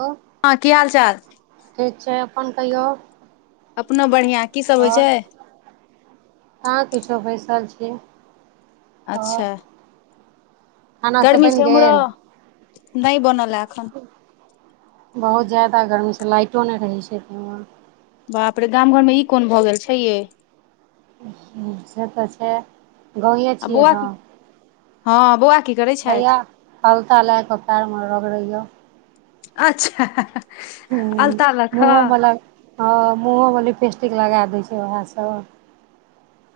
hello हाँ की हाल चाल ठीक छै अपन कहियौ अपनो बढ़िआँ की सब होइ छै और कहा किछोै बैस ल छियै अच्छा खाना सब गर्मी बनि छै उमहरो गेल नै बनल यै एखन बहुत ज्यादा गर्मी छै लाइटो नहि रहै छै एहि ठुमा बाप रे गाम घरमे ई कोन भऽ गेल छै ये से तऽ छै गाँवे आ छियै बौआ ने की हँ बौआ की करै हैया छथि अलता लए कऽ पएरमे रगड़ैयै अच्छा हां हां ह मुआवला मुहोमे लिपिस्टिक कटीक लगाए दै छै उएहसभ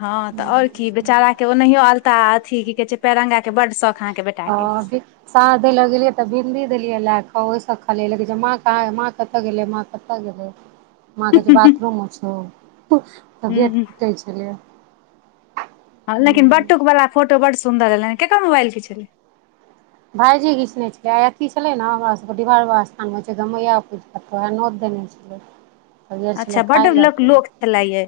हँ तऽ और की बेचारा के ओनहियो अलता अथी की कहे छै पेरंगा के बड शौक ह सांझ दे लै गेलियै तऽ बिन्दी देलियै लए क ओहिसँ खालिया लगै छै माँ कह माँ कतऽ गेलै माँ कतऽ गेलै माँ कहै छै बाथरूम मे छौ तऽ ओ गेट हूँ पिटै छलैया हँ लेकिन बटुकवला फोटो बड्ड सुन्दर एलै ककर मोबाइलके छलै भाईजी घीचने छलै आ अथी छलै ने हमरा सबके डिहबार बाबा स्थानमे मैया पूजत नव कने छलै हरीयर अच्छा छलै बड्ड खाय लऽ लोक त लोक छले ये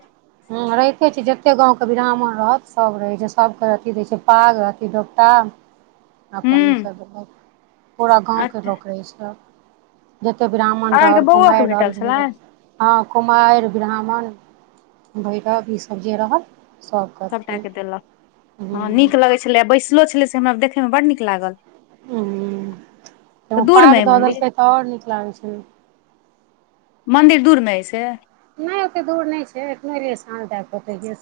ह्म रहिते छै जते गाँंव के बिराह्मण सब रहै छै सबके अथी दै छै पाग अथि दूपटा पानि हूँ सब देलक पूरा गाँवके अच्छा लोक रहै छै जते ब्राह्मण अहाँके रहल बौओ के कुमारी रहल भेटल भैरव छलनि रहल हँ कुमारी ब्राह्मण भैरव ई सब जे रहल सभ करथिन सबटाकेँ देलक हँ हूँ नीक लगै छलै आ बैसलो छलै से हमरा देखयमे बड्ड नीक लागल ह्म एगो तऽ दूरमे पाग अइ दऽ मन्दिर देलकै तऽ और नीक लागै छलै मन्दिर दूरमे अइ से नहि ओेते दूर नहि छै एक नहि रस ह त कतै [unintelligible]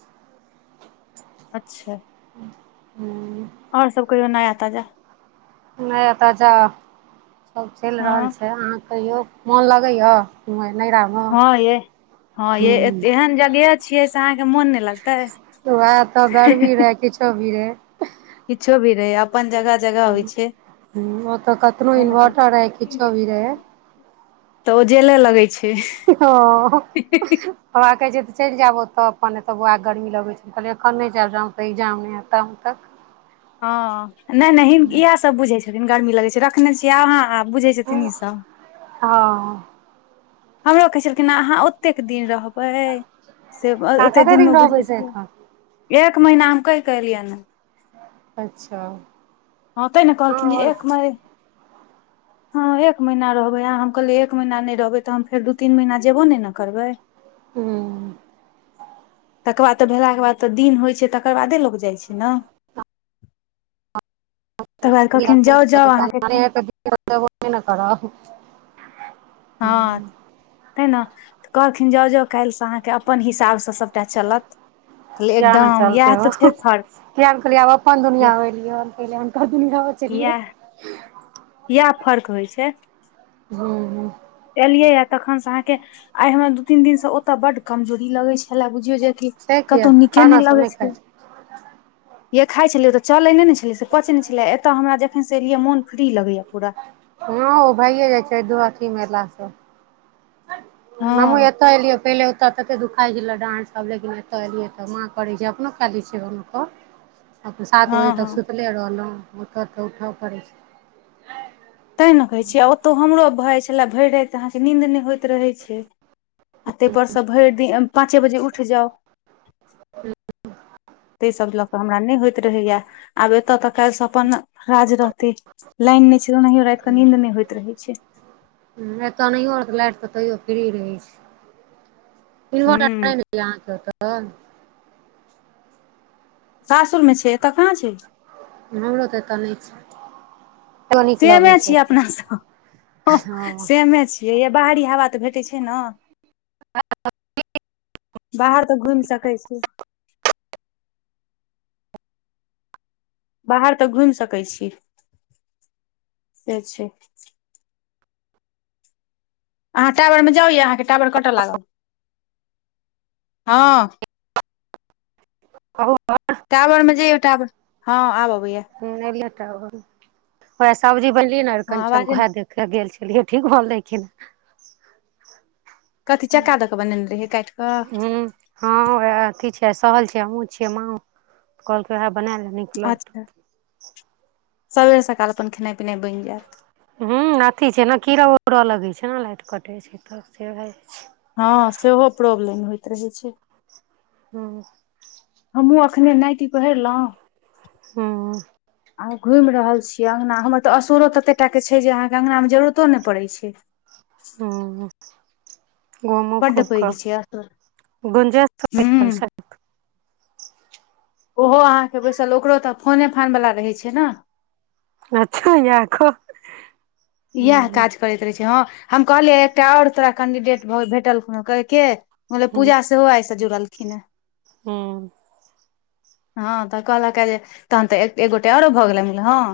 अच्छा और सब कहियौ नाया ताजा नहि एतऽ जा सब चैल रहल हँ छै अहाँ कहियो मोन लगैया नहिरामे हँ यै हँ ये एहन जगहे छियै से अहाँके मोन नहि लगतै वएह तऽ गरमी रहे किछो भी रहे किछो भी रहै आब ह्म ह्म ओ तऽ कतनो तैं ने इन्वर्टर रहै किछो भी रहै कहलौं तऽ ओ जेले लगै छै ओकरा कहै छै चैल जाब ओतऽ अपन एतय बौआ गर्मी लगै छै कहलियै एखन नहि जायब जा हम तऽ इगजाम नहि हेत तम्ह तक हँ नहि नहिहिन हँ इएह सब बुझै छथिन गर्मी लगै छै रखने छियै अहाँ आब बुझै छथिन ई सब अहाँ हमरो कहै छलखिन हँ अहाँ ओतेक दिन रहबै से ओतेक कते दिनमे दिन रहबै बुझै से एखन छियै एक महीना हम कहि क एलियै न है अच्छा हँ तै ने कहलखिन जे आओर एक महि [inaudible] हँ एक महीना रहबै अहाँ हम कहलियै एक महीना नहि रहबै तऽ हम फेर दू तीन महीना जेबो नहि ने करबै ह्म तकर बाद तऽ भेलाके बाद तऽ दिन होइ छै तकर बादे लोक जाइ छै ने तकर बाद कहलखिन जाउ जाउ अहाँके [unintelligible] हँ तै न तऽ कहलखिन जाउ जउ काल्हिसँ अहाँके अपन हिसाबसँ सब टा चलत कहलियै किया ने एकदम चलते इएह हो तऽ छै फर्क किया नहि कहलि आब अपन इएह दुनिया एलियैल हम त दुनिया बचलियै इएह [unintelligible] इएह फर्क होइ छै हूँ हुँ एलियै या तखन से अहाँके आइ हमरा दू तीन दिनसँ ओतय बड्ड कमजोरी लगै छलै बुझ बुझियौ जे की से किया कतौ नीके खाना नहि सब लगै खाइ छै य खाइ छलियै तऽ चलयने ने छलै से पचैतनहि छलै एत हमरा जखनसँ एलियै मोन फ्री लगैए हँ ओ भइए जाइ छै दु अथी मेलासँ हमु हँ एत इलिय पहिले एतऽ तते दुखाइ छल डाट सब लेकिन एत एलियै तऽ माँ करै छै अपनो कए दै छियै हुनको अपन सात बजे हँ हँ तक सुतले रहलौ ओतय तऽ उठ पड़ै छै तैँ ने कहै छियै ओतहु हमरो भ जाइ छलय भैर रात अहाँके नींन्द नहि होइत रहै छै आ ताहिपर सँ भरि दिन पाँचे बजे उठि जाउ त सब लग हमरा नहि होइत रहैया आब एतय तऽ काल से अपन राज रहते लाइन नहि छै ओनाहियो राति कऽ नींद नहि होइत रहै छै ह एतए नहि रहितै लाइट एतय फ्री रहै छै इनभर्टर नै हूँ लेलियै अहाँके एखैन सासुरमे छै एतय कहाँ छियै हमरो तऽ एतय नहि छै तैयो नीक सेमे लगै छै छियै एतय अपनासँ हँ सेमे छियै यझ बाहरी इएहा बात भेटैत छै ने बाहर तऽ घुमि सकै छी बाहर तक घुमि सकै छी से छै अहाँ टावरमे जाउए अहाँके टावर कटैय लागल हँ [unintelligible] टावरमे जइयौ टावर हँ आब अबैया वह सब्जी बनलियै न हँ हरिकंचनके आवाजे उहाए देख गेल छलिए कहिलिए ठीक भेल कि नाहि कथि चक्का दके बनैने रहिए काटि कऽ हूँ हँ उएह अथी छै सहल छै हमहुं चियै मा कहलकै उएह बनाय ले नीक लगतौ अच्छा सबेरे सकाल अपन खेनाइ पिनाइ बनि जायत हुं अथी छै ने कीड़ा उड़ा लगै छै ने लाइट कटे छै तऽ भए जा हँ सेहो प्रॉब्लम होइत रहै छै हँ हमहूँ एखने नाइटि पहिरलहुँ हँ आ घुमि रहल छियै अङ्गना हमर तऽ असुरो तऽतेक टाके छै जे अहाँके अङ्गनामे जरूरतो नहि पड़ै छै [unintelligible] घुमु बड्ड खूब पैघ छै असुर कऽ गुंजा हूँ [unintelligible] ओहो अहाँके बैसल ओकरो तऽ फोने फानवाला रहै छै नै अच्छा य आखो यैह काज करैत रहै छै हँ हम कहलियै एकटा और तोरा कैंडिडेट भअ भेटल हं कहि केअ हम कहलियनि पूजा सेहो आयल तऽ जोड़लखिन ह हँ हँ तऽ कहलक जे तहन तऽ एक गोटे आरो भऽ गेलै हम कहलियनि जे हं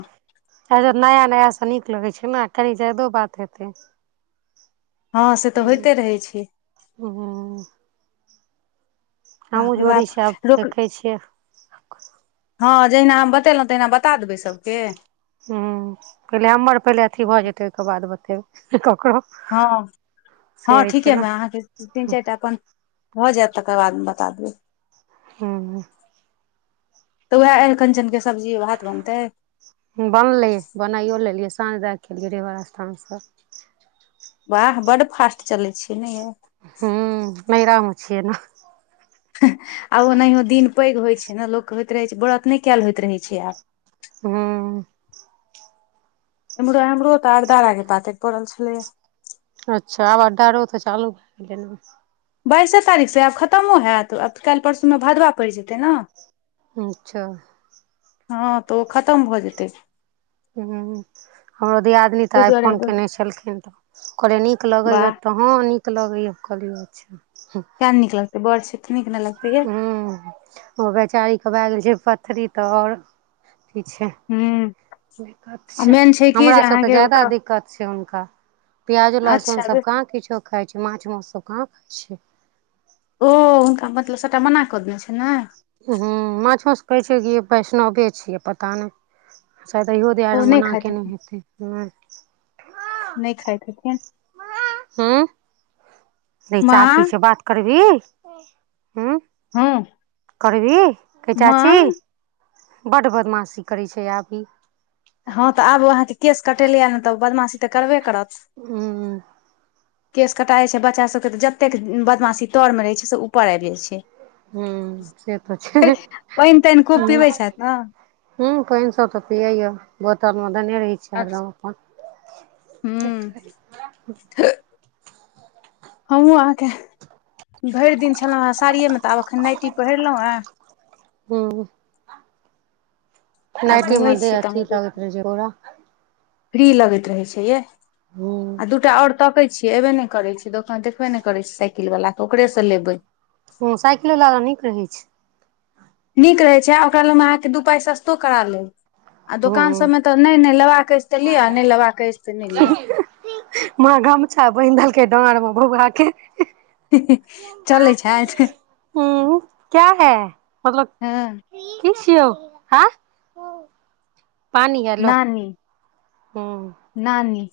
आओरो नया नयासँ नीक लगै छै ने कनि ज्यादो बात हेतै हँ से तऽ हूँ होइते रहै छै हूँ हमहूँ बापरे जोड़ै बाप छियै आब रोक देखै छियै हँ जहिना हम बतेलहुँ तहिना बता देबै सभके हुं पहिले हमर पहिले अथी भऽ जेतै ओहिके बाद बतेबै ककरो हँ हँ से हं होइ छै ने ठीकेमे अहाँके तीन चारि टा अपन भऽ जायत तकर बादमे बता देबै हँ तऽ उएह अरिकंचनके सब्जी भात बनतै बनलै बनाइओ लेलियै साँझ दए कअ एलियै डिहबार स्थानसँ वाह बड्ड फास्ट चलै छियै ने यै हू नैहरामे छियै ने आ ओनाहियओ दिन पैघ होइत छै ने लोककेँ होइत रहै छै व्रत नहि कयल होइत रहै छै आब हँ एमहरो एमहरो तऽ अरदार पातरि पड़ल छलैए अच्छा आब अधारो तऽ चालू भ बाइसे तारीखसँ आब खतमो हयैत आब तऽ काल्हि परसूमे भदवा पड़ि जेतै ने अच्छा हँ तऽ ओ खतम भऽ जेतै ह हमरो दियादिननी तऽ ताहि आइ दुआरे फोन कयने छलखिन हम कहलिए नीक लगैए वाह तँ नीक लगैए कहलियौ अच्छा किया नै नीक लागतै बड़ छै तऽ नीक नहि लगतै यै ह ओ बेैचारीके भए गेल छै पथरी तऽ आओर ठीक छै हूँ दिक्कत आ छै मेन कि जे हमरा सभके तऽ अहाँके ज्यादा ओतऽ दिक्कत छै हुनका प्याज अच्छा बे लहसुनसभ कहाँ किछो खाइ छै माछ माउससभ कहाँ खाइ छै ओ हुनका मतलब सबटा मना कऽ देने छै ने ह माछ माउस कहै छैै कि वैष्णवे छियै पता नहि शायद इहो ओ दुआरे नहि मना खाइत कयने हेथिन हेतै नहि नहि खाइत छथिन हूँ रै चाची से बात करबीही हूँ हँ करबी कहै चाची माँ बड्ड बदमाशी करै छै आब इ हँ तऽ आबू अहाँके केश कटेलियए ने तऽ बदमाशी तऽ करबे करत ह केश कटाइत छै बच्चासभके तऽ जतेक बदमाशी तरमे रहैत छै से ऊपर आबि जाइत छै ह से तऽ छै पानि तानि खूब पीबै छथि ने ह पानि सब तऽ पीयै यै बोतलमे देने रहै छियै हरदम अपन हमहूं अहाँके भरि दिन छलेलहुँ साड़िये मे तऽ आब एखन नाइटी पहिरलहुँ हेँ हँ आ नाइटी मे घूमै देह छी तऽ अथी अहूँके लागैत रहै छै झोरा फ्री लगैत रहे छै ये हूँ आ दूटा और तकै छी एबे ने करे छै ओकरा देखबे ने करे छै साइकिल वाला के ओकरे से लेबे हँ साइकिलो वाला तऽ नीक रहैत छै नीक रहै छै आ ओकरा ले हम अहाँके दू पाइ सस्तो करा लेब आ दोकान हूँ सभमे तऽ नहि ने लेबाक अछि तऽ लिअ नहि लेबाक अछि तऽ नहि लिअ माँ घमछा बन्हि देलकै डांर मे भोभरा छै चलै छथि हूँ क्या है मतलब हँ कि छियौ हँ पानी है लो नानी हूं नानी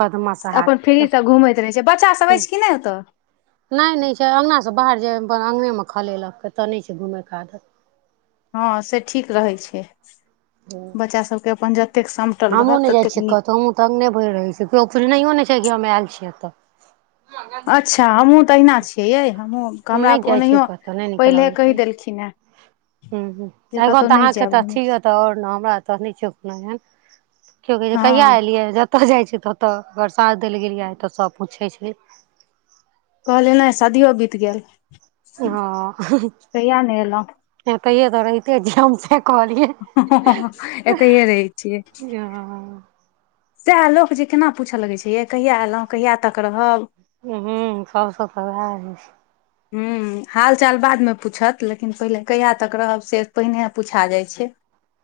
बदमाश हार अपन फ्रीसँ घुमैत रहै छै बच्चा सभ हूं अछि कि नहि ओतय नहि नहि छै अंगनासँ बाहर जेय अपन अंगनेमे खेलेलक अतय नहि छै घुमयके आदत हँ से ठीक रहैत छै बच्चा सभके अपन ज हमहुँ ने जाइ छियै कतौ हमहुँ तऽ अंगने भरि रहै छियै नकियो हममे आयल छियै एतऽ अच्छा हमहुँ तहिना छियै यै हमहूँ हमरा नहि जाइ छियै ओनाहियो कतहु नहि निक पहिले लगैत कहि रहै देलखिन हेँ छै ह एन जे कतहु तऽ नहि अहाँके जायब त घुमय अथि य त आर ने हमरा तो नै छै कोनो एहन के कहिया हँ अयलियै जतऽ जाइ छै तऽ ओतय परसाद देल गेलियै तऽ सब पूछै छै कहलिय नहि शादियो बीत गेल हँ कहिया ने एलहुँ तहिे तऽ रहिते छीयै हम सब कहलिय एतहिये रहै छियै आ सएह लोक जे केना पूछय लगै छै यै कहिया एलहुँ कहिया तक रहब हँ सबसँ तऽ उएह रहइ छै हू हालचाल बादमे पूछत लेकिन पहिले कहिया तक रहब से पहिने पूछा जाइत छै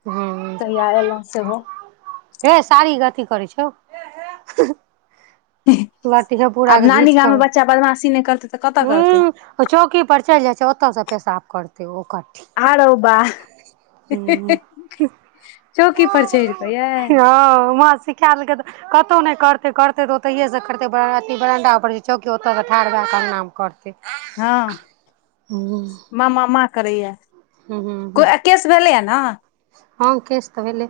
हँ कहिया एलहुँ सेहो हे सारीक अथी करै छौ [unintelligible] लठीे पूरा आब के नानी घीच गाममे कऽ बच्चा बदमाशी नहि करतै तऽ कतऽ करतै ह चौकी पर चलि जाइ छै ओतऽ से पे साफ करते ओ कट्ठी आरो बा चौकी पर चढ़ि कऽ यै ह मा सिखा देलकै त कतहु नइ करतै करतै तऽ ओतहिएसँ करतै अथी बरण्डापर जे चौकी ओतअ सॉ ठाढ़ भए क अंगना म करतै हँ हूँ मा मा मा करैय य हूँ हूँ कोइ केस भेलै ह न हँ केस तऽ भेलहि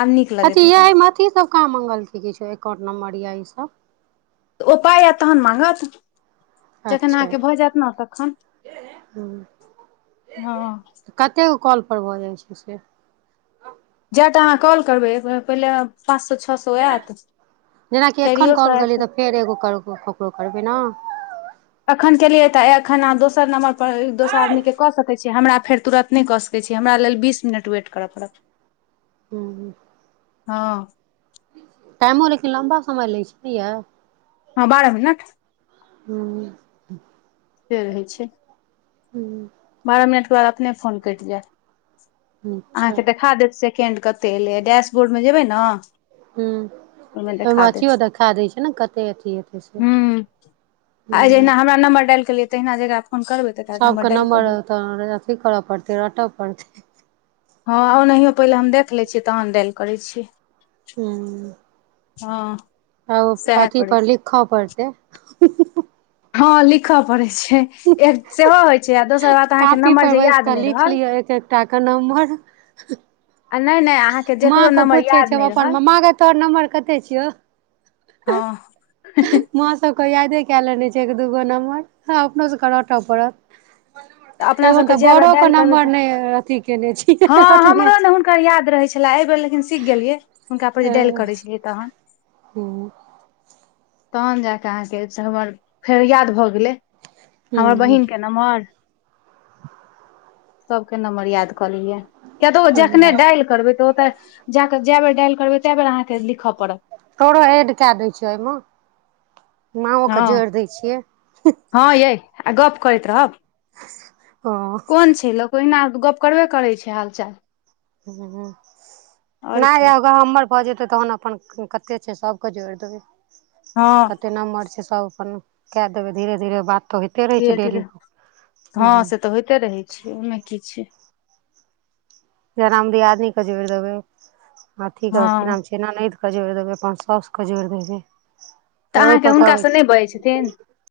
आब नीक अथि लगैत यै हेतनि एय म अथि सब का मंगलकै किछो एकाउंट नंबर या ई सब ओ पाइ ऐत तहन माँगत जखन अच्छा अहाँके भऽ जायत ने तखन हूँ हँ कतेक कऽ कॉल पर भऽ जाइ छै से जाए टा अहाँ कॉल करबै एक बेर म पहिले पाँच सै छ सै ऐत जेनाकि एखन चारियओ कॉल सै आइब करलियै तऽ सकै फेर एगो कर ककरो करबै ने एखन केलियै तऽ एखन अहाँ दोर नंबर पर एक दोसर आदमी के कऽ सकैत छीयै हमरा फेर तुरत नइ कऽ सकै छियै हमरा लेल बीस मिनट वेट करय पड़त हाँ हँ टाइमो लेकिन लंबा समम लै छै नइ यै हँ बारह मिनट हॅ से रहै छै हूँ बारह मिनटके बाद अपने फोन कइट जैत अच्छा अहाँके देखा देत सेकेंड कते एलै डैशबोर्ड मे जेबै नऽ हूँ ओइमे ओहिमे देखा देत अथियो देखा दै छै ने कते अथी हेतै से हूँ आ हूँ जहिना हमर नम्बर डाइल केलियै तहिना जकरा फोन करबै तकरा नंबर डायल कऽ देबै त अथी करऽ पड़त रटअ पड़ते हँ ओनाहियो पहिले हम देख लै छियै तहन डाइल करै छियै हू हँ आ ओ सएह अथी करै पर छी लिखअ पड़तै हँ लिखअ परै छै सेहो होइ छै दोसर बात कापी अहाँके पर जे बैस याद कऽ नहि लिख रहल लिअ एक एकटा के [unintelligible] आ नहि नहि अहाँके माँ जकरो के नम्बर पूछै याद छै नहि अपन रहल माँ गे तोहर नम्बर कते छियौ हँ को यादे कए लेने छै दूगो नम्बर अपनो सभके रटय पड़त अपना एखन सबके तऽ जय बेर बड़ो के डाइल करबै नम्बर त नहि अथी केने छी हँ रटने हमरो छी नइ हुनकर याद रहै छै छलै एहि बेर लेकिन सीख गेलियै हुनका पर जे डाइल करै छलियै तहन हू तहन जा कऽ अहाँके से सर्वर फेर याद भऽ गेलै हमर हूँ बहिन के नम्बर सबके नम्मर याद क ललिये किया तऽ ओ हूँ जखने डालि करबै तऽ ओत जयके जै बेर डाइल करबै तै बेर अहाँके लिखअ तोरो ऐड कए दै छियै एइ मे माँओ के हँ जोइर दै छियै हँ यै आ गप्प करैत रहब [inaudible] कोन छै लोक ओहिना गप्प करबे करै छै हाल चाल न की यै हमर भऽ जे तहन अपन कते छै सबकेँ जोड़ि देबै हँ कते नम्बर छै सब अपन कएै देबै धीरे धीरे बात तऽ होइते रहै छै धीरे धीरे डेली हूँ हँ से तऽ होइते रहै छै ओहिमे की छै जनाम दियादनी के जोड़ देबे अथी कर हँ की नाम छै एना जोड़ि देबय अपन सासु के जोड़ि देबय तऽ अहाँके हुनकासँ नहि बजैत छथिन